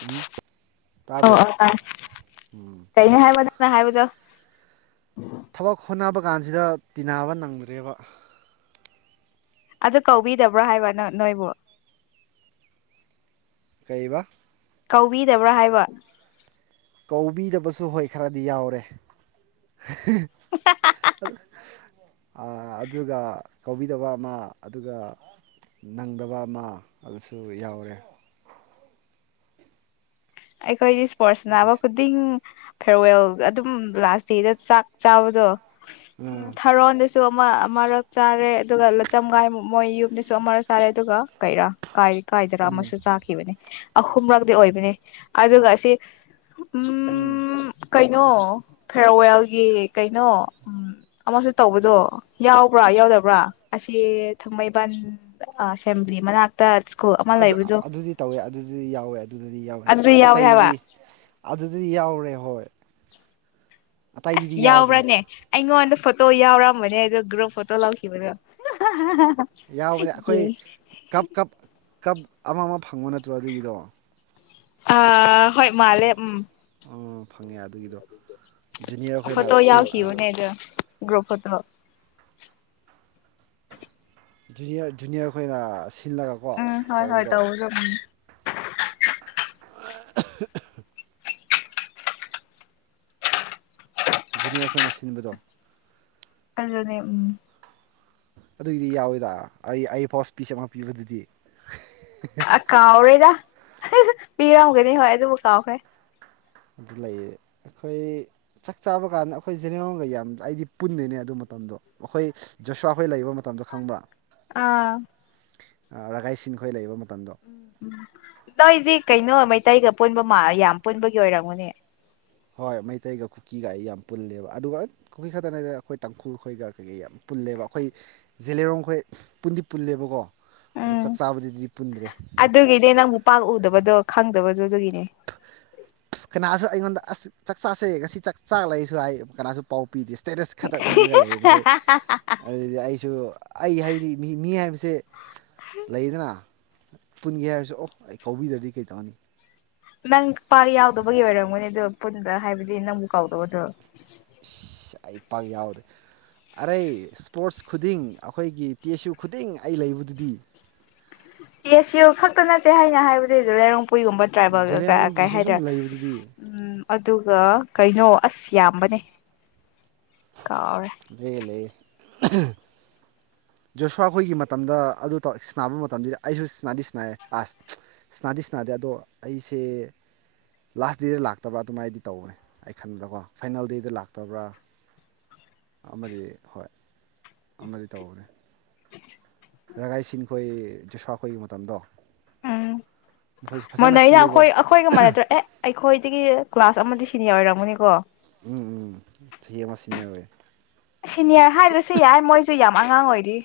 ꯎꯝ ꯑꯣ ꯇꯥꯕ꯭ꯔꯣ ꯑꯣ ꯑꯥ ꯀꯩ ꯍꯥꯏꯕ ꯅꯪꯅ ꯍꯥꯏꯕꯗꯣ ꯊꯕꯛ ꯍꯣꯠꯅꯕ ꯀꯥꯟꯁꯤꯗ ꯇꯤꯟꯅꯕ ꯅꯪꯗ꯭ꯔꯦꯕ ꯑꯗꯨ ꯀꯧꯕꯤꯗꯕ꯭ꯔꯥ ꯍꯥꯏꯕ ꯅꯣꯏꯕꯨ ꯀꯩꯕ ꯀꯧꯕꯤꯗꯕ꯭ꯔꯥ ꯍꯥꯏꯕ ꯀꯧꯕꯤꯗꯕꯁꯨ ꯍꯣꯏ ꯈꯔꯗꯤ ꯌꯥꯎꯔꯦ ꯑꯗꯨ ꯑꯥ ꯑꯗꯨꯒ ꯀꯧꯕꯤꯗꯕ ꯑꯃ ꯑꯗꯨꯒ ꯅꯪꯗꯕ ꯑꯃ ꯑꯗꯨꯁꯨ ꯌꯥꯎꯔꯦ ꯑꯩꯈꯣꯏꯗꯤ ꯏꯁꯄꯣꯔꯠꯁ ꯁꯥꯅꯕ ꯑꯗꯨꯒꯤꯁꯨ ꯈꯨꯗꯤꯡ ꯐꯦꯌꯔꯋꯦꯜ ꯑꯗꯨꯝ ꯂꯥꯁ ꯗꯦꯗ ꯆꯥꯛ ꯆꯥꯕꯗꯣ ꯎꯝ ꯑꯥ ꯊꯥꯔꯣꯟꯗꯁꯨ ꯑꯗꯨ ꯑꯃ ꯑꯃꯔꯛ ꯆꯥꯔꯦ ꯑꯗꯨꯒ ꯂꯆꯝꯒꯥꯏ ꯃꯣꯏ ꯌꯨꯝꯗꯁꯨ ꯑꯃꯔꯛ ꯆꯥꯔꯦ ꯑꯗꯨꯒ ꯀꯩꯔꯥ ꯀꯥꯏ ꯀꯥꯏꯗꯔ ꯎꯝ ꯑꯃꯁꯨ ꯆꯥꯈꯤꯕꯅꯤ ꯑꯍꯨꯝꯔꯛꯇꯤ ꯑꯣꯏꯕꯅꯤ ꯑꯗꯨꯒ ꯑꯁꯤ ꯎꯝ ꯀꯩꯅꯣ ꯐꯦꯑꯔꯋꯦꯜꯒꯤ ꯀꯩꯅꯣ ꯎꯝ ꯑꯃꯁꯨ ꯇꯧꯕꯗꯣ ꯌꯥꯎꯕ꯭ꯔꯥ ꯌꯥꯎꯗꯕ꯭ꯔꯥ ꯑꯁꯤ ꯊꯥꯡꯃꯩꯕꯟ ꯁꯦꯝ ꯒꯤ ꯃꯅꯥꯛꯇ ꯁ꯭ꯀꯨꯜ ꯑꯃ ꯑꯗꯨ ꯂꯩꯕꯗꯣ ꯑꯗꯨꯗꯤ ꯇꯧꯋꯦ ꯑꯗꯨꯗꯤ ꯌꯥꯎꯋꯦ ꯑꯗꯨꯗꯗꯤ ꯌꯥꯎꯋꯦ ꯑꯗꯨꯗ ꯑꯇꯩꯗꯨꯗꯤ ꯍꯥꯏꯕ ꯑꯗꯨꯗꯤ ꯌꯥꯎꯔꯦ ꯍꯣꯏ ꯑꯁ ꯑꯇꯩꯗꯗꯤ ꯌꯥꯎꯗ꯭ꯔꯦ ꯌꯥꯎꯕ꯭ꯔꯅꯦ ꯑꯩꯉꯣꯟꯗ ꯐꯣꯇꯣ ꯌꯥꯎꯔꯝꯒꯅꯤ ꯑꯩꯗꯣ ꯒ꯭ꯔꯨꯞ ꯐꯣꯇꯣ ꯂꯧꯈꯤꯕꯗꯣ ꯌꯥꯎꯕꯅꯦ ꯑꯩꯈꯣꯏ ꯀꯞ ꯀꯞ ꯀꯞ ꯑꯃ ꯑꯃ ꯐꯪꯕ ꯅꯠꯇ꯭ꯔꯣ ꯑꯗꯨꯒꯤꯗꯣ ꯑ ꯍꯣꯏ ꯃꯥꯜꯂꯦ ꯎꯝ ꯑꯥ ꯐꯪꯉꯦ ꯑꯗꯨꯒꯤꯗꯣ ꯖꯨꯅꯤꯌꯔ ꯈꯣꯏꯅ ꯐꯣꯇꯣ ꯁꯦꯝ ꯌꯥꯎꯈꯤꯕꯅꯦ ꯑꯗꯣ ꯒ꯭ꯔꯨꯞ ꯐꯣꯇꯣ ꯖꯨꯅꯤꯌꯔ ꯖꯨꯅꯤꯌꯔꯈꯣꯏꯅ ꯁꯤꯜꯂꯒꯀꯣ ꯎꯝ ꯍꯣꯏ ꯍꯣꯏ ꯇꯧꯕꯗꯣ ꯎꯝ [unintelligible] ꯖꯨꯅꯤꯌꯔ ꯈꯣꯏꯅ ꯁꯤꯟꯕꯗꯣ ꯑꯗꯨꯅꯦ ꯎꯝ ꯑꯗꯨꯏꯗꯤ ꯌꯥꯎꯋꯤꯗ ꯑꯩ ꯑꯩ ꯄꯥꯎꯁ ꯄꯤꯁ ꯑꯃ ꯄꯤꯕꯗꯨꯗꯤ ꯑ ꯀꯥꯎꯔꯦꯗ ꯄꯤꯔꯝꯒꯅꯤ ꯍꯣꯏ ꯑꯗꯨꯕꯨ ꯀꯥꯎꯈ꯭ꯔꯦ ꯑꯗꯨ ꯂꯩꯌꯦ ꯑꯩꯈꯣꯏ ꯆꯥꯛ ꯆꯥꯕ ꯀꯥꯟꯗ ꯑꯩꯈꯣꯏ ꯖꯦꯅꯦꯔꯣꯟꯒ ꯌꯥꯝ ꯑꯩꯗꯤ ꯄꯨꯟꯗꯦꯅꯦ ꯑꯗꯨ ꯃꯇꯝꯗꯣ ꯑꯩꯈꯣꯏ ꯖꯁ꯭ꯋꯥꯈꯣꯏ ꯂꯩꯕ ꯃꯇꯝꯗꯣ ꯈꯪꯕ꯭ꯔꯥ ꯑꯥ ꯔꯥꯒꯥꯏꯁꯤꯡ ꯈꯣꯏ ꯂꯩꯕ ꯃꯇꯝꯗꯣ ꯎꯝ ꯎꯝ ꯇꯩꯏꯗꯤ ꯀꯩꯅꯣ ꯃꯩ ꯇꯩꯒ ꯄꯨꯟꯕ ꯌꯥꯝ ꯄꯨꯟꯕꯒꯤ ꯑꯣꯏꯔꯝꯒꯅꯤ ꯍꯣꯏ ꯃꯩꯇꯩꯒ ꯀꯨꯀꯤꯒ ꯑꯩ ꯌꯥꯝ ꯄꯨꯜꯂꯦꯕ ꯑꯗꯨꯒ ꯀꯨꯀꯤ ꯈꯛꯇꯅꯦꯗ ꯑꯩꯈꯣꯏ ꯇꯥꯡꯈꯨꯜꯈꯣꯏꯒ ꯀꯩꯀꯩ ꯌꯥꯝ ꯄꯨꯜꯂꯤ ꯄꯨꯜꯂꯦꯕ ꯑꯩꯈꯣꯏ ꯖꯦꯂꯦꯔꯣꯡ ꯑꯩꯈꯣꯏ ꯄꯨꯟꯗꯤ ꯄꯨꯜꯂꯦꯕꯀꯣ ꯑꯗꯣ ꯎꯝ ꯆꯥꯛ ꯆꯥꯕꯗꯨꯗꯤ ꯄꯨꯟꯗ꯭ꯔꯦ ꯑꯗꯨꯒꯤꯗꯤ ꯅꯪꯕꯨ ꯄꯥꯛ ꯎꯗꯕꯗꯣ ꯈꯪꯗꯕ ꯑꯗꯨ ꯑꯗꯨꯒꯤꯅꯦ ꯀꯅꯥꯁꯨ ꯑꯩꯉꯣꯟꯗ ꯑꯁ ꯆꯥꯛ ꯆꯥꯛꯁꯦ ꯉꯁꯤ ꯆꯥꯛ ꯆꯥꯛ ꯂꯩꯁꯨ ꯍꯥꯏ ꯀꯅꯥꯁꯨ ꯄꯥꯎ ꯄꯤꯗꯦ ꯁ꯭ꯇꯦꯇꯁ ꯈꯛꯇ ꯎꯔꯒ ꯂꯩꯌꯦ ꯅꯈꯣꯏ ꯑꯗꯨꯗꯤ ꯑꯩꯁꯨ ꯑꯩ ꯍꯥꯏꯕꯗꯤ ꯃꯤ ꯃꯤ ꯍꯥꯏꯕꯁꯤ ꯂꯩꯗꯅ ꯄꯨꯟꯒꯦ ꯍꯥꯏꯔꯁꯨ ꯑꯣ ꯑꯩ ꯀꯧꯕꯤꯗ꯭ꯔꯗꯤ ꯀꯩ ꯇꯧꯅꯤ ꯅꯪ ꯄꯥꯛ ꯌꯥꯎꯗꯕꯒꯤ ꯑꯣꯏꯔꯝꯒꯅꯤ ꯑꯗꯨ ꯄꯨꯟꯗ ꯍꯥꯏꯕꯗꯤ ꯅꯪꯕꯨ ꯀꯧꯎꯗꯕꯗꯣ ꯏꯁ ꯑꯩ ꯄꯥꯛ ꯌꯥꯎꯗꯦ ꯑꯔꯩ ꯏꯁꯄꯣꯔꯠꯁ ꯈꯨꯗꯤꯡ ꯑꯩꯈꯣꯏꯒꯤ ꯇꯦꯁꯨ ꯈꯨꯗꯤꯡ ꯑꯩ ꯂꯩꯕꯗꯨꯗꯤ [inaudible] ꯇꯦꯁꯨꯏ ꯈꯛꯇ ꯅꯠꯇꯦ ꯍꯥꯏꯅ ꯍꯥꯏꯕꯗꯨꯗ ꯖꯦꯂꯦꯔꯣꯡ ꯑꯩꯈꯣꯏꯒꯨꯝꯕ ꯇ꯭ꯔꯥꯏꯕꯦꯜ ꯑꯀꯩ ꯀꯩ ꯖꯦꯂꯦꯔꯣꯡꯒꯤꯁꯨ ꯁꯨꯝ ꯍꯥꯏꯗ꯭ꯔ ꯂꯩꯕꯗꯨꯗꯤ ꯎꯝ ꯑꯗꯨꯒ ꯀꯩꯅꯣ ꯑꯁ ꯌꯥꯝꯕꯅꯦ ꯀꯥꯎꯔꯦ ꯂꯩꯌꯦ ꯂꯩꯌꯦ ꯖꯣꯁ꯭ꯋꯥ ꯈꯣꯏꯒꯤ ꯃꯇꯝꯗ ꯑꯗꯨ ꯇꯧꯔ ꯁꯟꯅꯕ ꯃꯇꯝꯗꯨꯗꯤ ꯑꯩꯁꯨ ꯁꯅꯥꯗꯤ ꯁꯅꯩꯌꯦ ꯑꯁ ꯁꯅꯥꯗꯤ ꯁꯅꯥꯗꯦ ꯑꯗꯣ ꯑꯩꯁꯦ ꯂꯥꯁ ꯗꯦꯗ ꯂꯥꯛꯇꯕ ꯑꯗꯨꯃꯥꯏꯅꯗꯤ ꯇꯧꯕꯅꯦ ꯑꯩ ꯈꯟꯕꯗꯀꯣ ꯐꯥꯏꯅꯦꯜ ꯗꯦꯗ ꯂꯥꯛꯇꯕ꯭ꯔꯥ ꯑꯃꯗꯤ ꯍꯣꯏ ꯑꯃꯗꯤ ꯇꯧꯕꯅꯦ ꯔꯒꯥꯏꯁꯤꯟ ꯈꯣꯏ ꯖꯁꯋꯥꯥꯈꯣꯏꯒꯤ ꯃꯇꯝꯗꯣ ꯎꯝ ꯃꯈꯣꯏꯁꯨ ꯐꯖꯅ ꯃꯅꯩꯌꯦ ꯑꯩꯈꯣꯏ ꯁꯤꯜꯂꯦꯀꯣ ꯑꯩꯈꯣꯏꯒ ꯃꯥꯟꯅꯗ꯭ꯔꯦ ꯑꯦ ꯑꯩꯈꯣꯏꯗꯒꯤ ꯀ꯭ꯂꯥꯁ ꯑꯃꯗꯤ ꯁꯤꯅꯤꯌꯔ ꯑꯣꯏꯔꯝꯒꯅꯤꯀꯣ ꯎꯝ ꯎꯝ ꯆꯍꯤ ꯑꯃꯥ ꯁꯤꯅꯤꯌꯔ ꯑꯣꯏ ꯁꯤꯅꯤꯌꯔ ꯍꯥꯏꯗ꯭ꯔꯁꯨ ꯌꯥꯏ ꯃꯣꯏꯁꯨ ꯌꯥꯝ ꯑꯉꯥꯡ ꯑꯣꯏꯔꯤ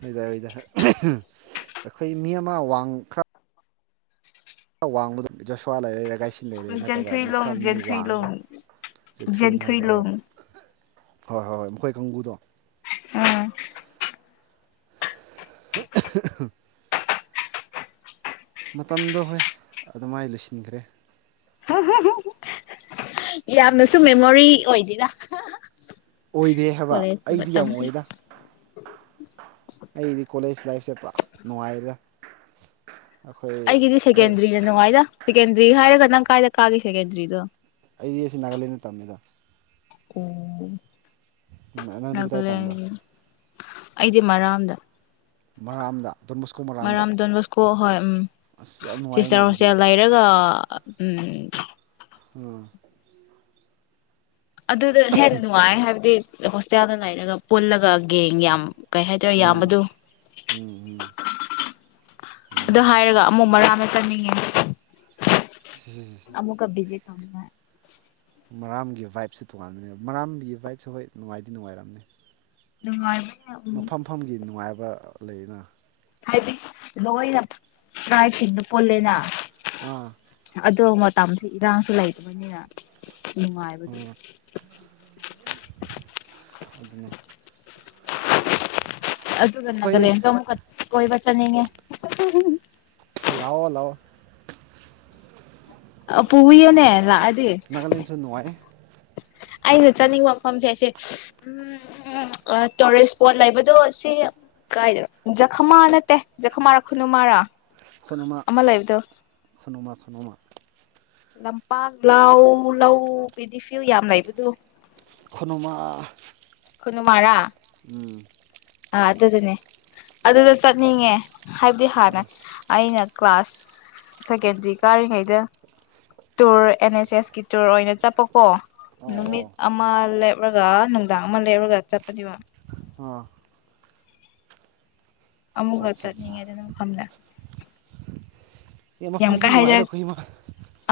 ꯅꯣꯏꯗ ꯍꯣꯏꯗ ꯑꯩꯈꯣꯏ ꯃꯤ ꯑꯃ ꯋꯥꯡ ꯈ꯭ꯔ ꯋꯥꯡꯕꯗꯣ ꯖꯣꯁꯋꯥ ꯂꯩꯔꯦ ꯀꯥꯏꯁꯤꯟ ꯂꯩꯔꯦ ꯅꯠꯇꯕ ꯑꯃ ꯈꯔ ꯖꯦꯟꯊꯨꯏꯂꯣꯡ ꯃꯤ ꯋꯥꯡꯉꯒ ꯖꯦꯟꯊꯨꯏꯂꯣꯡ ꯆꯦꯟꯊꯨꯏꯅꯨꯡ ꯍꯥꯏꯕ꯭ꯔ ꯍꯣꯏ ꯖꯦꯟꯊꯣꯏꯂꯣꯡ ꯍꯣꯏ ꯍꯣꯏ ꯍꯣꯏ ꯃꯈꯣꯏ ꯀꯥꯡꯕꯨꯨꯗꯣ ꯎꯝ [unintelligible] ꯃꯇꯝꯗꯣ ꯍꯣꯏ ꯑꯗꯨꯃꯥꯏ ꯂꯣꯏꯁꯤꯟꯈ꯭ꯔꯦ [unintelligible] ꯌꯥꯝꯅꯁꯨ ꯃꯦꯃꯣꯔꯤ ꯑꯣꯏꯗꯦꯗ ꯑꯣꯏꯗꯦ ꯍꯥꯏꯕ ꯀꯣꯂꯦꯖꯀꯤ ꯑꯩꯗꯤ ꯌꯥꯝ ꯃꯇꯝꯁꯦ ꯑꯣꯏꯗꯦꯗ ꯑꯩꯗꯤ ꯀꯣꯂꯦꯖ ꯂꯥꯏꯐꯁꯦ ꯄꯨꯔꯥ ꯅꯨꯡꯉꯥꯏꯗ ꯑꯩꯈꯣꯏ ꯑꯩꯒꯤꯗꯤ ꯍꯣꯏ ꯁꯦꯀꯦꯟꯗ꯭ꯔꯤꯅ ꯅꯨꯡꯉꯥꯏꯗ ꯁꯦꯀꯦꯟꯗ꯭ꯔꯤ ꯍꯥꯏꯔꯒ ꯅꯪ ꯀꯥꯏꯗ ꯀꯥꯒꯦ ꯁꯦꯀꯦꯟꯗ꯭ꯔꯤꯗꯣ ꯑꯩꯗꯤ ꯑꯁꯤ ꯅꯥꯒꯥꯂꯦꯟꯗ ꯇꯝꯃꯦꯗ ꯎꯝ ꯅꯪꯗꯤ ꯀꯗꯥꯏ ꯇꯝꯕ꯭ꯔꯥ ꯑꯩꯗꯤ ꯃꯔꯥꯝꯗ ꯃꯔꯥꯝꯗ ꯗꯣꯟ ꯕꯣꯁꯀꯣ ꯃꯔꯥꯝꯗ ꯃꯔꯥꯝ ꯗꯣꯟꯕꯣꯁꯀꯣ ꯍꯣꯏ ꯎꯝ ꯑꯁ ꯌꯥꯝ ꯅꯨꯡꯉꯥꯏꯅꯦ ꯁꯤꯁꯇꯔ ꯍꯣꯁꯇꯦꯜ ꯑꯗꯨꯗꯤ ꯂꯩꯔꯒ ꯑ ꯎꯝ ꯎꯝ ꯑꯗꯨꯗ ꯍꯦꯟꯅ ꯅꯨꯡꯉꯥꯏ ꯍꯥꯏꯕꯗꯤ ꯍꯣꯁꯇꯦꯜꯗ ꯂꯩꯔꯒ ꯄꯨꯜꯂꯒ ꯌꯦꯡ ꯌꯥꯝ ꯀꯩ ꯍꯥꯏꯇꯥꯔꯦ ꯎꯝ ꯌꯥꯝꯕꯗꯨ ꯎꯝ ꯑꯗꯨ ꯎꯝ ꯍꯥꯏꯔꯒ ꯑꯃꯨꯛ ꯃꯔꯥꯝꯗ ꯆꯠꯅꯤꯡꯉꯦ ꯎꯝ ꯑꯃꯨꯛꯀꯥ ꯕꯤꯖꯤꯠ ꯇꯧꯅꯤꯡꯉꯦ ꯃꯔꯥꯝꯒꯤ ꯚꯥꯏꯞꯁꯦ ꯇꯣꯉꯥꯟꯕꯅꯦ ꯃꯔꯥꯝꯒꯤ ꯚꯥꯏꯞꯁꯨ ꯍꯣꯏ ꯅꯨꯡꯉꯥꯏꯗꯤ ꯅꯨꯡꯉꯥꯏꯔꯝꯅꯤ ꯅꯨꯡꯉꯥꯏ ꯃꯐꯝ ꯃꯐꯝꯒꯤ ꯅꯨꯡꯉꯥꯏꯕ ꯂꯩꯅ ꯍꯥꯏꯗꯤ ꯂꯣꯏꯅ ꯇꯔꯥꯏꯁꯤꯡꯗꯣ ꯄꯨꯣꯜꯂꯦꯅ ꯑꯥ ꯑꯗꯨ ꯇꯝꯁ ꯏꯔꯥꯡꯁꯨ ꯂꯩꯇꯕꯅꯤꯅ ꯅꯨꯡꯉꯥꯏꯕꯒꯤ ꯎꯝ ꯑꯗꯨꯅꯦ ꯑꯗꯨꯒ ꯑꯩꯈꯣꯏ ꯅꯥꯒꯥꯂꯦꯟꯁꯨ ꯑꯃꯨꯛꯀꯁꯨ ꯀꯣꯏꯕ ꯆꯠꯅꯤꯡꯉꯦ ꯂꯥꯛꯑꯣ ꯂꯥꯛꯑꯣ ꯑ ꯄꯨꯕꯤꯌꯣꯅꯦ ꯂꯥꯛꯑ ꯅꯥꯒꯥꯂꯦꯟꯁꯨ ꯅꯨꯡꯉꯥꯏꯌꯦ ꯑꯩꯅ ꯆꯠꯅꯤꯡꯕ ꯃꯐꯝꯁꯦ ꯑꯩꯁꯦ ꯎꯝ ꯇꯨꯔꯤꯁ ꯏꯁꯄꯣꯠ ꯂꯩꯕꯗꯣ ꯁꯤ ꯀꯥꯏꯗ ꯖꯈꯃꯥ ꯅꯠꯇꯦ ꯖꯈꯃꯥ ꯔꯥ ꯈꯨꯅꯨꯃꯔꯥ ꯈꯨꯅꯣꯃꯥ ꯈꯨꯅꯣꯃꯥ ꯇꯨꯅꯣꯃꯥ ꯂꯝꯄꯥꯛ ꯂꯥꯎ ꯂꯧ ꯄꯦꯗꯤ ꯐꯤꯜ ꯌꯥꯝ ꯂꯩꯕꯗꯨ ꯈꯣꯅꯨꯃꯥ ꯈꯣꯅꯨꯃꯥꯔꯥ ꯎꯝ ꯑꯥ ꯑꯗꯨꯗꯨꯅꯦ ꯑꯗꯨꯗ ꯆꯠꯅꯤꯡꯉꯦ ꯍꯥꯏꯕꯗꯤ ꯍꯥꯟꯅ ꯑꯩꯅ ꯀ꯭ꯂꯥꯁ ꯁꯦꯀꯦꯇ꯭ꯔꯤ ꯀꯥꯔꯤꯉꯩꯗ ꯇꯨꯔ ꯑꯦꯟ ꯑꯦꯁ ꯑꯦꯁ ꯀ ꯇꯨꯔ ꯑꯣꯏꯅ ꯆꯄ ꯀꯣ ꯑꯣ ꯅꯨꯃꯤꯠ ꯑꯣ ꯑꯃ ꯂꯦꯞꯔꯒ ꯅꯨꯡꯗꯥꯡ ꯑꯃ ꯂꯦꯞꯔꯒ ꯆꯠꯄꯅꯦꯕ ꯑꯥ ꯑꯠꯆꯥ ꯑꯃꯨꯀ ꯑꯠꯆꯥ ꯑꯠꯆꯥ ꯌꯠꯅꯤꯡꯉꯦ ꯑꯗꯨꯒꯤ ꯃꯐꯝꯗ ꯌꯦ ꯌꯥꯝ ꯃꯐꯐꯝꯁꯦ ꯀꯥ ꯅꯨꯡꯉꯥꯏꯗ ꯍꯥꯏꯖꯔꯛ ꯑꯈꯣꯢ ꯃ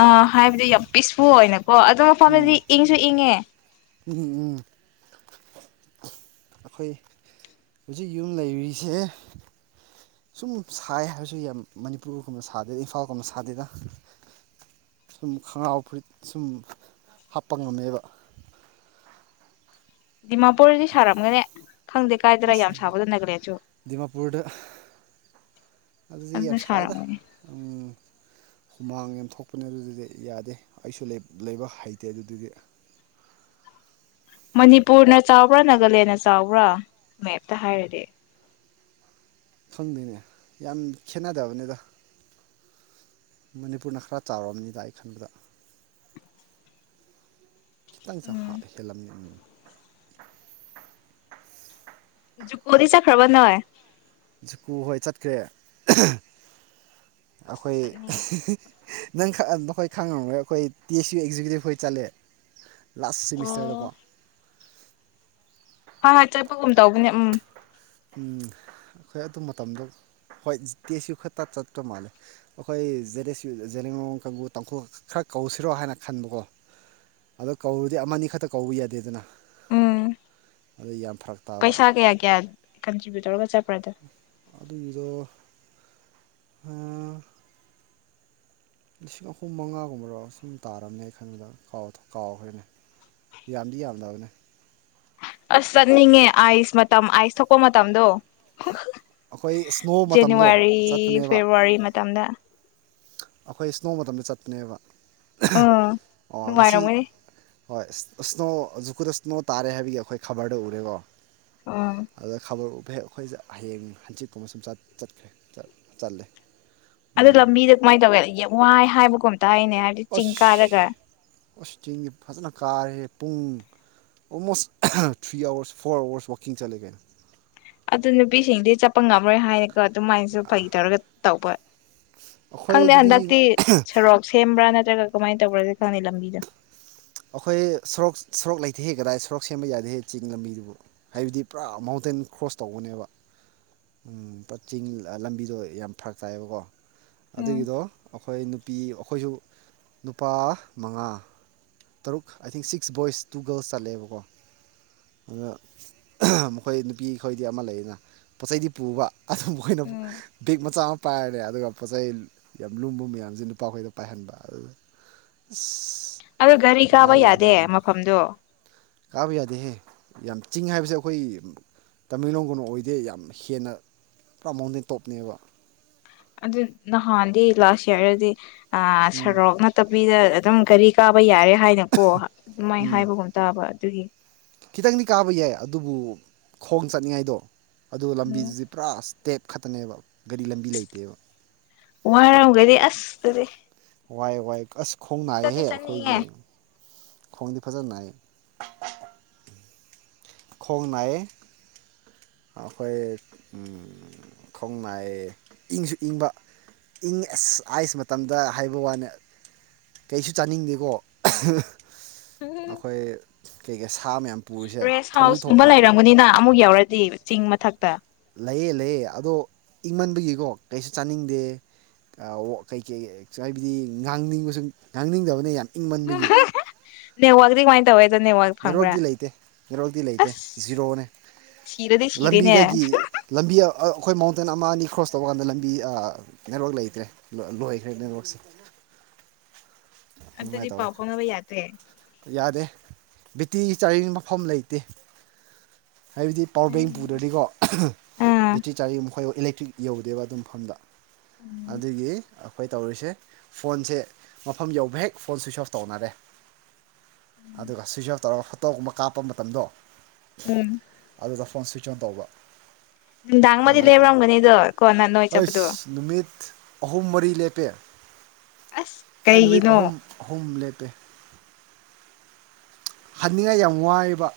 ꯑ ꯍꯥꯏꯕꯗꯤ ꯌꯥꯝ ꯄꯤꯁꯐꯨꯜ ꯑꯣꯏꯔꯝ ꯀꯣ ꯑꯗꯨ ꯎꯝ ꯃꯐꯝꯗꯗꯤ ꯏꯪꯁꯨ ꯏꯪꯉꯦ ꯎꯝ ꯎꯝ ꯑꯩꯈꯣꯏ ꯍꯧꯖꯤꯛ ꯌꯨꯝ ꯂꯩꯔꯤꯁꯦ ꯁꯨꯝ ꯁꯥꯏ ꯍꯥꯏꯔꯁꯨ ꯌꯥꯝ ꯃꯅꯤꯄꯨꯔꯒꯨꯝꯅ ꯁꯥꯗꯦꯗ ꯏꯝꯐꯥꯜꯒꯨꯝꯕ ꯁꯥꯗꯦꯗ ꯁꯨꯝ ꯈꯣꯡꯒ꯭ꯔꯥꯎ ꯐꯨꯔꯤꯠ ꯁꯨꯝ ꯍꯥꯞꯄ ꯉꯝꯃꯦꯕ ꯗꯤꯃꯥꯄꯨꯔꯗꯤ ꯁꯥꯔꯝꯒꯅꯦ ꯈꯪꯗꯦ ꯀꯥꯏꯗꯔꯥ ꯑꯁ ꯌꯥꯝ ꯁꯥꯕꯗꯣ ꯅꯒꯂꯦꯟꯁꯨ ꯗꯤꯃꯥꯄꯨꯔꯗ ꯑꯗꯨꯗꯤ ꯌꯥꯝ ꯁꯥꯏꯌꯦꯗ ꯎꯝ ꯍꯨꯃꯥꯡ ꯌꯥꯝꯦꯝꯊꯣꯛꯄꯅꯦ ꯑꯗꯨꯗꯨꯗꯤ ꯌꯥꯗꯦ ꯑꯩꯁꯨ ꯂꯩꯕ ꯍꯩꯇꯦ ꯑꯗꯨꯗꯨꯗꯤ ꯃꯅꯤꯄꯨꯔꯅ ꯆꯥꯎꯕ꯭ꯔꯥ ꯅꯥꯒꯥꯂꯦꯟꯅ ꯆꯥꯎꯕ꯭ꯔꯥ ꯃꯦꯞꯇ ꯍꯥꯏꯔꯗꯤ ꯐꯪꯗꯦꯅꯦ ꯌꯥꯝ ꯈꯦꯠꯅꯗꯕꯅꯤꯗ ꯃꯅꯤꯄꯨꯔꯅ ꯈꯔ ꯆꯥꯎꯔꯕꯔꯕꯅꯤꯗ ꯑꯩ ꯈꯟꯕꯗ ꯈꯤꯇꯪꯁꯦ ꯍꯥ ꯎꯝ ꯍꯦꯜꯂꯝꯅꯤ ꯖꯨꯀꯣꯂꯤ ꯆꯠ ꯈ꯭ꯔꯕ ꯅꯣꯏ ꯖꯨꯀꯨ ꯍꯣꯏ ꯆꯠꯈ꯭ꯔꯦ ꯑꯩꯈꯣꯏ ꯆꯠꯅꯤꯡꯉꯦ ꯅꯪ ꯈ ꯑꯩꯈꯣꯏ ꯈꯪꯉꯝꯔꯣꯢ ꯑꯩꯈꯣꯏ ꯇꯤ ꯁꯤ ꯑꯦꯛꯖꯤꯀ꯭ꯌꯨꯇꯤꯚ ꯍꯣꯏ ꯆꯠꯂꯦ ꯂꯥꯁ ꯑꯣ ꯁꯤꯦꯃꯤꯁꯇꯔꯗꯀꯣ ꯍ ꯍꯣꯏ ꯆꯠꯄꯒꯨꯝ ꯇꯧꯕꯅꯦ ꯎꯝ ꯑꯩꯈꯣꯏ ꯑꯗꯨ ꯃꯇꯝꯗꯣ ꯍꯣꯏ ꯇꯦꯁꯨ ꯈꯔꯛꯇ ꯆꯠꯄ꯭ꯔ ꯃꯥꯜꯂꯦ ꯑꯩꯈꯣꯏꯦ ꯖꯔꯦꯁꯨ ꯖꯦꯔꯣꯡꯉꯩ ꯀꯥꯡꯒꯨ ꯇꯥꯡꯈꯨ ꯈꯔ ꯀꯧꯁꯤꯔꯣ ꯍꯥꯏꯅ ꯈꯟꯕꯀꯣ ꯑꯗꯣ ꯀꯧꯔꯨꯗꯤ ꯑꯃꯅꯤ ꯑ ꯈꯛꯇ ꯀꯧꯕ ꯌꯥꯗꯦꯗꯅ ꯎꯝ ꯑꯗ ꯌꯥꯝ ꯐꯔꯛ ꯇꯥꯕ ꯄꯩꯁꯥ ꯀꯌꯥ ꯀꯌꯥ ꯀꯟꯇ꯭ꯔꯤꯕ꯭ꯌꯨꯠ ꯇꯧꯔꯒ ꯆꯠꯄ꯭ꯔꯥ ꯑꯗꯣ ꯑꯗꯨꯢꯗꯣ ꯑꯥ ꯂꯤꯁꯤꯡ ꯑꯍꯨꯝ ꯃꯉꯥꯒꯨꯝꯕꯔꯣ ꯁꯨꯝ ꯇꯥꯔꯝꯃꯦ ꯈꯟꯕ ꯀꯥꯎꯕꯨ ꯀꯥꯎꯈ꯭ꯔꯦꯅꯦ ꯌꯥꯝꯗꯤ ꯌꯥꯝꯗꯕꯅꯦ ꯑꯁ ꯆꯠꯅꯤꯡꯉꯦ ꯑꯥꯏꯁ ꯃꯇꯝ ꯑꯥꯏꯁ ꯊꯣꯛꯄ ꯃꯇꯝꯗꯣ ꯑꯩꯈꯣꯏ ꯏꯁ꯭ꯅꯣ ꯃꯇꯝꯗꯣ ꯖꯅꯋꯥꯔꯤ ꯆꯠꯄꯅꯦꯕ ꯐꯦꯕꯋꯥꯔꯤ ꯃꯇꯝꯗ ꯑꯩꯈꯣꯏ ꯏꯁꯅꯣ ꯃꯇꯝꯗ ꯆꯠꯄꯅꯦꯕ ꯑꯥ ꯑꯣ ꯉꯁꯤ ꯅꯨꯡꯉꯥꯏꯔꯝꯒꯅꯤ ꯍꯣꯏ ꯏꯁ꯭ꯅꯣ ꯖꯛꯀꯨꯗ ꯏꯁ꯭ꯅꯣ ꯇꯥꯔꯦ ꯍꯥꯏꯕꯒꯤ ꯑꯩꯈꯣꯏ ꯈꯕꯔꯗ ꯎꯔꯦꯀꯣ ꯑꯥ ꯑꯗꯨ ꯈꯕꯔ ꯍꯦꯛ ꯑꯩꯈꯣꯏꯁꯦ ꯍꯌꯦꯡ ꯍꯟꯆꯤꯠꯀꯨꯝꯕ ꯁꯨꯝ ꯆꯠꯈ꯭ꯔꯦ ꯆꯠꯂꯦ ꯑꯗꯨ ꯎꯝ ꯂꯝꯕꯤꯗ ꯀꯃꯥꯏꯅ ꯇꯧꯏ ꯌꯦꯡꯉꯣ ꯍꯥꯏ ꯍꯥꯏꯕꯒꯨꯝ ꯇꯥꯏꯅꯦ ꯍꯥꯏꯕꯗꯤ ꯆꯤꯡ ꯀꯥꯔꯒ ꯑꯣ ꯆꯤꯡꯁꯤ ꯐꯖꯅ ꯀꯥꯔꯦ ꯄꯨꯡ almost three hours four hours ꯋꯥꯛꯀꯤꯡ ꯆꯠꯂꯦ ꯀꯩꯅꯣ ꯑꯗꯨ ꯅꯨꯄꯤꯁꯤꯡꯗꯤ ꯆꯠꯄ ꯉꯝꯃꯔꯣꯏ ꯍꯥꯏꯔꯀꯣ ꯑꯗꯨꯃꯥꯏꯅꯁꯨ ꯐꯩ ꯇꯧꯔꯒ ꯇꯧꯕ ꯈꯪꯗꯦ ꯑꯩꯈꯣꯏꯗꯗꯤ ꯍꯟꯗꯛꯇꯤ ꯁꯣꯔꯣꯛ ꯁꯦꯝꯕ꯭ꯔꯥ ꯅꯠ ꯅꯠꯇ꯭ꯔꯒ ꯀꯃꯥꯏꯅ ꯇꯧꯕ꯭ꯔꯗꯤ ꯈꯪꯗꯦ ꯂꯝꯕꯤꯗ ꯑꯩꯈꯣꯏ ꯁꯣꯔꯣꯛ ꯁꯣꯔꯣꯛ ꯂꯩꯇꯦꯍꯦ ꯀꯗꯥꯏ ꯁꯣꯔꯣꯛ ꯁꯦꯝꯕ ꯌꯥꯗꯦꯍꯦ ꯆꯤꯡ ꯂꯝꯕꯤꯗꯨꯕꯨ ꯍꯥꯏꯕꯗꯤ ꯄꯨꯔꯥ ꯃꯥꯎꯟꯠ ꯇꯦꯜ ꯀ꯭ꯔꯣꯁ ꯇꯧꯕꯅꯦꯕ ꯄ ꯆꯤꯡ ꯂꯝꯕꯤꯗꯣ ꯌꯥꯝ ꯐꯔꯛ ꯇꯥꯏꯌꯦꯕꯀꯣ ꯎꯝ ꯑꯗꯨꯒꯤꯗꯣ ꯑꯩꯈꯣꯏ ꯅꯨꯄꯤ ꯑꯩꯈꯣꯏꯁꯨ ꯅꯨꯄꯥ ꯃꯉꯥ ꯇꯔꯨꯛ I think six boys two girls ꯆꯠꯂꯦꯕꯀꯣ ꯑꯗ ꯃꯈꯣꯏ ꯅꯨꯄꯤꯈꯣꯏꯗꯤ ꯑꯃ ꯂꯩꯌꯦꯅ ꯄꯣꯠ ꯆꯩꯩꯗꯤ ꯄꯨꯕ ꯑꯗꯨꯕꯨ ꯑꯈꯣꯢꯅ ꯃꯨꯛ ꯎꯝ ꯕꯦꯒ ꯃꯆꯥꯥ ꯄꯥꯏꯔꯦ ꯑꯗꯨꯒ ꯄꯣꯠ ꯆꯩ ꯌꯥꯝ ꯂꯨꯝꯕ ꯃꯌꯥꯝꯁꯦ ꯅꯨꯄꯥꯈꯣꯏꯗ ꯄꯥꯏꯍꯟꯕ ꯑꯗꯨ ꯏꯤꯁ ꯑꯗꯣ ꯒꯥꯔꯤ ꯀꯥꯕ ꯌꯥꯗꯦ ꯃꯐꯝꯗꯣ ꯀꯥꯕ ꯌꯥꯗꯦꯍꯦ ꯌꯥꯝ ꯆꯤꯡ ꯍꯥꯏꯕꯁꯦ ꯑꯩꯈꯣꯏ ꯇꯥꯃꯦꯡꯂꯣꯡꯒꯨꯝꯅ ꯑꯣꯏꯗꯦ ꯌꯥꯝ ꯍꯦꯟꯅ ꯄꯨꯔꯥ ꯃꯥꯎꯟꯇꯦꯟ ꯇꯣꯞꯅꯦꯕ ꯑꯗꯨ ꯅꯍꯥꯟꯗꯤ ꯂꯥꯁ ꯏꯌꯥꯔꯗꯗꯤ ꯎꯝ ꯁꯔꯣꯛ ꯅꯠꯇꯕꯤꯗ ꯈꯤꯇꯪ ꯒꯦꯔꯤ ꯀꯥꯕ ꯌꯥꯔꯦ ꯍꯥꯏꯅꯀꯣ ꯑꯗꯨꯃꯥꯏꯅ ꯎꯝ ꯍꯥꯏꯕꯒꯨꯝ ꯇꯥꯕ ꯑꯗꯨꯒꯤ ꯈꯤꯇꯪꯗꯤ ꯀꯥꯕ ꯌꯥꯏ ꯑꯗꯨꯕꯨ ꯈꯣꯡ ꯆꯠꯅꯤꯡꯉꯥꯏꯗꯣ ꯑꯗꯨ ꯎꯝ ꯂꯝꯕꯤꯗꯨꯗꯤ ꯄꯨꯔꯥ ꯇꯦꯞ ꯈꯛꯇꯅꯦꯕ ꯒꯥꯔꯤ ꯂꯝꯕꯤ ꯂꯩꯇꯦꯕ ꯋꯥꯔꯝꯒꯅꯤ ꯑꯁ ꯑꯗꯨꯗꯤ ꯋꯥꯏ ꯋꯥꯏ ꯑꯁ ꯈꯣꯡ ꯆꯠꯇꯤ ꯅꯥꯏꯍꯦ ꯆꯠꯅꯤꯡꯉꯦ ꯑꯩꯈꯣꯏꯒꯤ ꯈꯣꯡꯗꯤ ꯐꯖꯅ ꯅꯥꯏ ꯈꯣꯡꯅꯥꯏꯌꯦ ꯑꯩꯈꯣꯏ ꯈꯣꯡꯅꯥꯏ ꯏꯪꯁꯨ ꯏꯪꯕ ꯏꯪ ꯑꯁ ꯑꯥꯏꯁ ꯃꯇꯝꯗ ꯍꯥꯏꯕ ꯋꯥꯅꯤ ꯀꯩꯁꯨ ꯆꯥꯅꯤꯡꯗꯦꯀꯣ ꯑꯩꯈꯣꯏ ꯀꯩ ꯀꯩ ꯁꯥ ꯃꯌꯥꯝ ꯄꯨꯔꯤꯁꯦ ꯔꯦꯁ ꯊꯣꯡꯗꯤ ꯍꯥꯎꯁꯀꯨꯝꯕ ꯊꯣꯡꯕ ꯂꯩꯔꯝꯒꯅꯤꯅ ꯑꯃꯨꯛ ꯌꯥꯎꯔꯗꯤ ꯆꯤꯡ ꯃꯊꯛꯇ ꯂꯩꯌꯦ ꯂꯩꯌꯦ ꯑꯗꯣ ꯏꯪꯃꯟꯕꯒꯤꯀꯣ ꯀꯩꯁꯨ ꯆꯥꯅꯤꯡꯗꯦ ꯀꯩꯀꯩ ꯍꯥꯏꯕꯗꯤ ꯉꯥꯡꯅꯤꯡꯕꯁꯨ ꯉꯥꯡꯅꯤꯡꯗꯕꯅꯦ ꯌꯥꯝ ꯏꯪꯃꯟꯕꯒꯤ ꯅꯦꯠꯋꯥꯒꯗꯤ ꯀꯃꯥꯏ ꯇꯧꯏ ꯅꯦꯠꯋꯥꯛꯇꯤ ꯂꯩꯇꯦ ꯅꯦꯠꯋꯥꯛꯇꯤ ꯂꯩꯇꯦ ꯑꯁ ꯖꯤꯔꯣꯅꯦ ꯁꯤꯔꯗꯤ ꯁꯤꯔꯦꯅꯦ ꯂꯝꯕꯤꯗꯒꯤ ꯂꯝꯕꯤ ꯑꯩꯈꯣꯏ ꯃꯥꯎꯟꯇꯦꯟ ꯑꯃ ꯑꯅꯤ ꯀ꯭ꯔꯣꯁ ꯇꯧꯕ ꯀꯥꯟꯗ ꯂꯝꯕꯤ ꯅꯦꯠꯋꯥꯛ ꯂꯩꯇ꯭ꯔꯦ ꯂꯣꯏꯈ꯭ꯔꯦ ꯅꯦꯠꯋꯥꯛꯁꯦ [inaudible] ꯑꯗꯨꯃꯥꯏꯅ ꯑꯗꯨꯗꯤ ꯄꯥꯎ ꯇꯧꯋꯦ ꯐꯥꯎꯅꯕ ꯌꯥꯗꯦ ꯌꯥꯗꯦ ꯕꯤꯇꯤꯒꯤ ꯆꯥꯔꯤꯡ ꯃꯐꯝ ꯂꯩꯇꯦ ꯍꯥꯏꯕꯗꯤ ꯄꯋꯥꯔ ꯕꯦꯡ ꯄꯨꯗ꯭ꯔꯗꯤꯀꯣ ꯑꯥ ꯕꯦꯇ꯭ꯔꯤ ꯆꯥꯔꯖ ꯃꯈꯣꯏ ꯏꯂꯦꯛꯇ꯭ꯔꯤꯛ ꯌꯧꯗꯦꯕ ꯑꯗꯨ ꯃꯐꯝꯗ ꯎꯝ ꯑꯗꯨꯒꯤ ꯑꯩꯈꯣꯏ ꯇꯧꯔꯤꯁꯦ ꯐꯣꯟꯁꯦ ꯃꯐꯝ ꯌꯧꯕ ꯍꯦꯛ ꯐꯣꯟ ꯁꯨꯏꯤꯆ ꯑꯣꯐ ꯇꯧꯅꯔꯦ ꯑꯗꯨꯒ ꯁꯨꯏꯆ ꯑꯣꯞ ꯇꯧꯔꯒ ꯐꯣꯇꯣꯒꯨꯝꯕ ꯀꯥꯞꯄ ꯃꯇꯝꯗꯣ ꯎꯝ ꯑꯗꯨꯗ ꯐꯣꯟ ꯁ꯭ꯋꯤꯆ ꯑꯣꯟ ꯇꯧꯕ ꯅꯨꯡꯗꯥꯡ ꯑꯃꯗꯤ ꯑꯗꯨꯃꯥꯏꯅ ꯇꯧꯋꯦ ꯂꯦꯞꯔꯝꯒꯅꯤꯗꯣ ꯀꯣ ꯅ ꯅꯣꯏ ꯆꯠꯄꯗꯣ ꯑꯩꯁ ꯅꯨꯃꯤꯠ ꯑꯍꯨꯝ ꯃꯔꯤ ꯂꯦꯞ ꯄꯦ ꯑꯁ ꯑꯩ ꯅꯨꯃꯤꯠ ꯀꯩꯒꯤꯅꯣ ꯑꯍꯨꯝ ꯑꯍꯨꯝ ꯂꯦꯞꯄꯦ ꯍꯟꯅꯤꯡꯉꯥꯏ ꯌꯥꯝ ꯋꯥꯏꯕ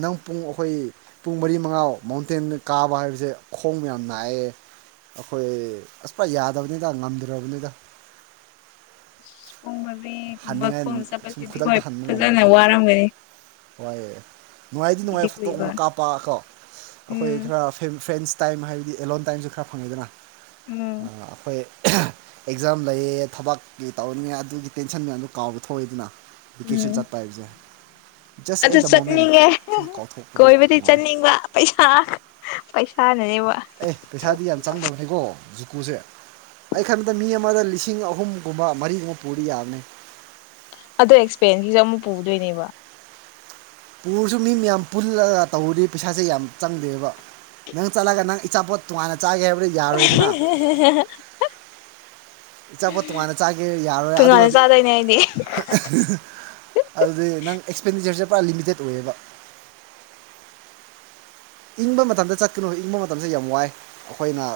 ꯅꯪ ꯄꯨꯡ ꯑꯩꯈꯣꯏ ꯄꯨꯡ ꯃꯔꯤ ꯃꯉꯥ ꯃꯥꯎꯟꯇꯦꯟ ꯀꯥꯕ ꯍꯥꯏꯕꯁꯦ ꯈꯣꯡ ꯌꯥꯝ ꯅꯥꯥꯏꯑꯦ ꯑꯈꯣꯏ ꯑꯁ ꯄꯌꯥ ꯌꯥꯗꯕꯅꯤꯗ ꯉꯝꯗ꯭ꯔꯕꯅꯤꯗ ꯑꯁ ꯄꯨꯡ ꯃꯔꯤꯒꯨꯝꯕ ꯍꯟꯅꯤꯡꯉꯥꯏ ꯈꯣꯡꯅ ꯁꯨꯝ ꯆꯠꯄꯁꯤꯗꯤ ꯍꯣꯏ ꯐꯖꯅ ꯋꯥꯔꯝꯒꯅꯤ ꯍꯣꯏ ꯅꯨꯡꯉꯥꯏꯗꯤ ꯀꯨꯏꯗꯤ ꯅꯨꯡꯉꯥꯏ ꯀꯨꯏꯕ ꯐꯣꯇꯣꯒꯨꯝꯕ ꯀꯥꯞꯄ ꯀꯣ ꯑꯈꯣꯏ ꯎꯝ ꯈꯔ ꯐ꯭ꯔꯦꯟ ꯐ꯭ꯔꯦꯟꯁ ꯇꯥꯏꯝ ꯍꯥꯏꯕꯗꯤ ꯑꯦꯂꯣꯟ ꯇꯥꯏꯝꯁꯨ ꯈꯔ ꯐꯪꯉꯦꯗꯅꯥ ꯎꯝ ꯑꯩꯈꯣꯏ ꯑꯦꯛꯖꯥꯝ ꯂꯩꯌꯦ ꯊꯥꯕꯛꯀꯤ ꯇꯧꯅꯤꯡꯉꯥꯏ ꯑꯗꯨꯒꯤ ꯇꯦꯟꯁꯟ ꯃꯌꯥꯝꯗꯨ ꯀꯥꯎꯕ ꯊꯣꯛꯏꯗꯅ ꯕꯦꯀꯦꯁꯟ ꯎꯝ ꯆꯠꯄ ꯍꯥꯏꯕꯖꯦ ꯑꯗꯨ ꯆꯠꯅꯤꯡꯉꯦ ꯀꯥꯎꯊꯣꯛꯄꯗꯣ ꯀꯣꯏꯕꯗꯤ ꯅꯨꯡꯉꯥꯏ ꯆꯠꯅꯤꯡꯕ ꯄꯩꯁꯥ ꯄꯩꯁꯥꯅꯅꯦꯕ ꯑꯦ ꯄꯩꯁꯥꯗꯤ ꯌꯥꯝ ꯆꯪꯗꯕꯅꯦꯀꯣ ꯖꯨ ꯀꯨꯁꯦ ꯑꯩ ꯈꯟꯕꯗ ꯃꯤ ꯑꯃꯗ ꯂꯤꯁꯤꯡ ꯑꯍꯨꯝꯒꯨꯝꯕ ꯃꯔꯤꯒꯨꯝꯕ ꯄꯨꯔꯗꯤ ꯌꯥꯕꯅꯦ ꯑꯗꯣ ꯑꯦꯛꯁꯄꯦꯟꯀꯤꯖꯨ ꯑꯃꯨꯛ ꯄꯨꯗꯣꯏꯅꯦꯕ ꯄꯨꯔꯁꯨ ꯃꯤ ꯃꯌꯥꯝ ꯄꯨꯜꯂꯒ ꯇꯧꯕꯗꯤ ꯄꯩꯁꯥꯁꯦ ꯌꯥꯝ ꯆꯪꯗꯦꯕ ꯅꯪ ꯆꯠꯂꯒ ꯅꯪ ꯏꯆꯥꯄꯣꯠ ꯇꯣꯉꯥꯟꯅ ꯆꯥꯒꯦ ꯍꯥꯏꯕꯗꯨ ꯌꯥꯔꯣꯏꯗꯅꯥ ꯏꯆꯥꯄꯣꯠ ꯇꯣꯉꯥꯟꯅ ꯆꯥꯒꯦ ꯌꯥꯔꯣꯏ ꯇꯣꯉꯥꯟꯅ ꯑꯗꯨꯒꯗꯤ ꯆꯥꯗꯣꯏꯅꯦ ꯑꯩꯗꯤ ꯑꯍ ꯍ ꯑꯗꯨꯗꯤ ꯅꯪ ꯑꯦꯛꯁꯄꯦꯟꯗꯤꯆꯔꯁꯦ ꯄꯨꯔꯥ ꯂꯤꯃꯤꯇꯦꯠ ꯑꯣꯏꯌꯦꯕ ꯏꯪꯕ ꯃꯇꯝꯗ ꯆꯠꯀꯅꯨ ꯏꯪꯕ ꯃꯇꯝꯁꯤ ꯌꯥꯝ ꯋꯥꯏ ꯑꯈꯣꯏꯅ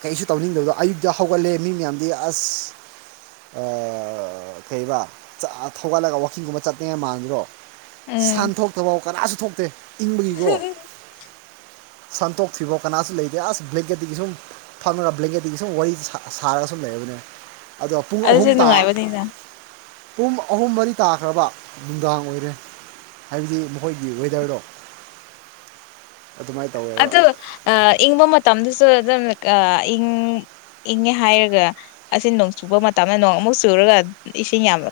ꯀꯩꯁꯨ ꯇꯧꯅꯤꯡꯗꯕꯗꯣ ꯑꯌꯨꯛꯇ ꯍꯧꯒꯠꯂꯦ ꯃꯤ ꯃꯌꯥꯝꯗꯤ ꯑꯁ ꯑ ꯀꯩꯑꯕ ꯆꯥ ꯊꯧꯒꯠꯂꯒ ꯋꯥꯛꯀꯤꯡꯒꯨꯝꯕ ꯆꯠꯅꯤꯡꯉꯥꯏ ꯃꯥꯟꯗ꯭ꯔꯣ ꯁꯟ ꯊꯣꯛꯇꯕꯥꯎ ꯀꯅꯥꯁꯨ ꯊꯣꯛꯇꯦ ꯍ ꯍ ꯁꯟꯊꯣꯛꯇ꯭ꯔꯤꯕꯣ ꯀꯅꯥꯁꯨ ꯂꯩꯇꯦ ꯑꯁ ꯕ꯭ꯂꯦꯡꯀꯦꯠꯇꯒꯤ ꯁꯨꯝ ꯐꯝꯅꯔꯒ ꯕ꯭ꯂꯦꯡꯀꯦꯠꯇꯒꯤ ꯁꯨꯝ ꯋꯥꯔꯤ ꯁꯥꯔꯒ ꯃꯐꯝ ꯂꯩꯕꯅꯦ ꯑꯗꯣ ꯄꯨꯡ ꯑꯗꯨꯁꯨ ꯑꯍꯨꯝ ꯇꯥ ꯅꯨꯡꯉꯥꯏꯕꯅꯤꯅ ꯄꯨꯡ ꯑꯍꯨꯝ ꯃꯔꯤ ꯇꯥꯈ꯭ꯔꯕ ꯅꯨꯡꯗꯥꯡ ꯑꯣꯏꯔꯦ ꯍꯥꯏꯕꯗꯤ ꯃꯈꯣꯏꯒꯤ ꯋꯦꯗꯔꯗꯣ ꯑꯗꯨꯃꯥꯏꯅ ꯇꯧꯋꯦꯕ ꯑꯗꯨ ꯑ ꯏꯪꯕ ꯃꯇꯝꯗꯨꯁꯨ ꯑꯗꯨꯝ ꯑ ꯏꯪ ꯏꯪꯉꯦ ꯍꯥꯏꯔꯒ ꯑꯁꯤ ꯅꯣꯡ ꯆꯨꯕ ꯃꯇꯝꯗ ꯅꯣꯡ ꯑꯃꯨꯛ ꯆꯨꯔꯒ ꯏꯁꯤꯡ ꯌꯥꯝꯅ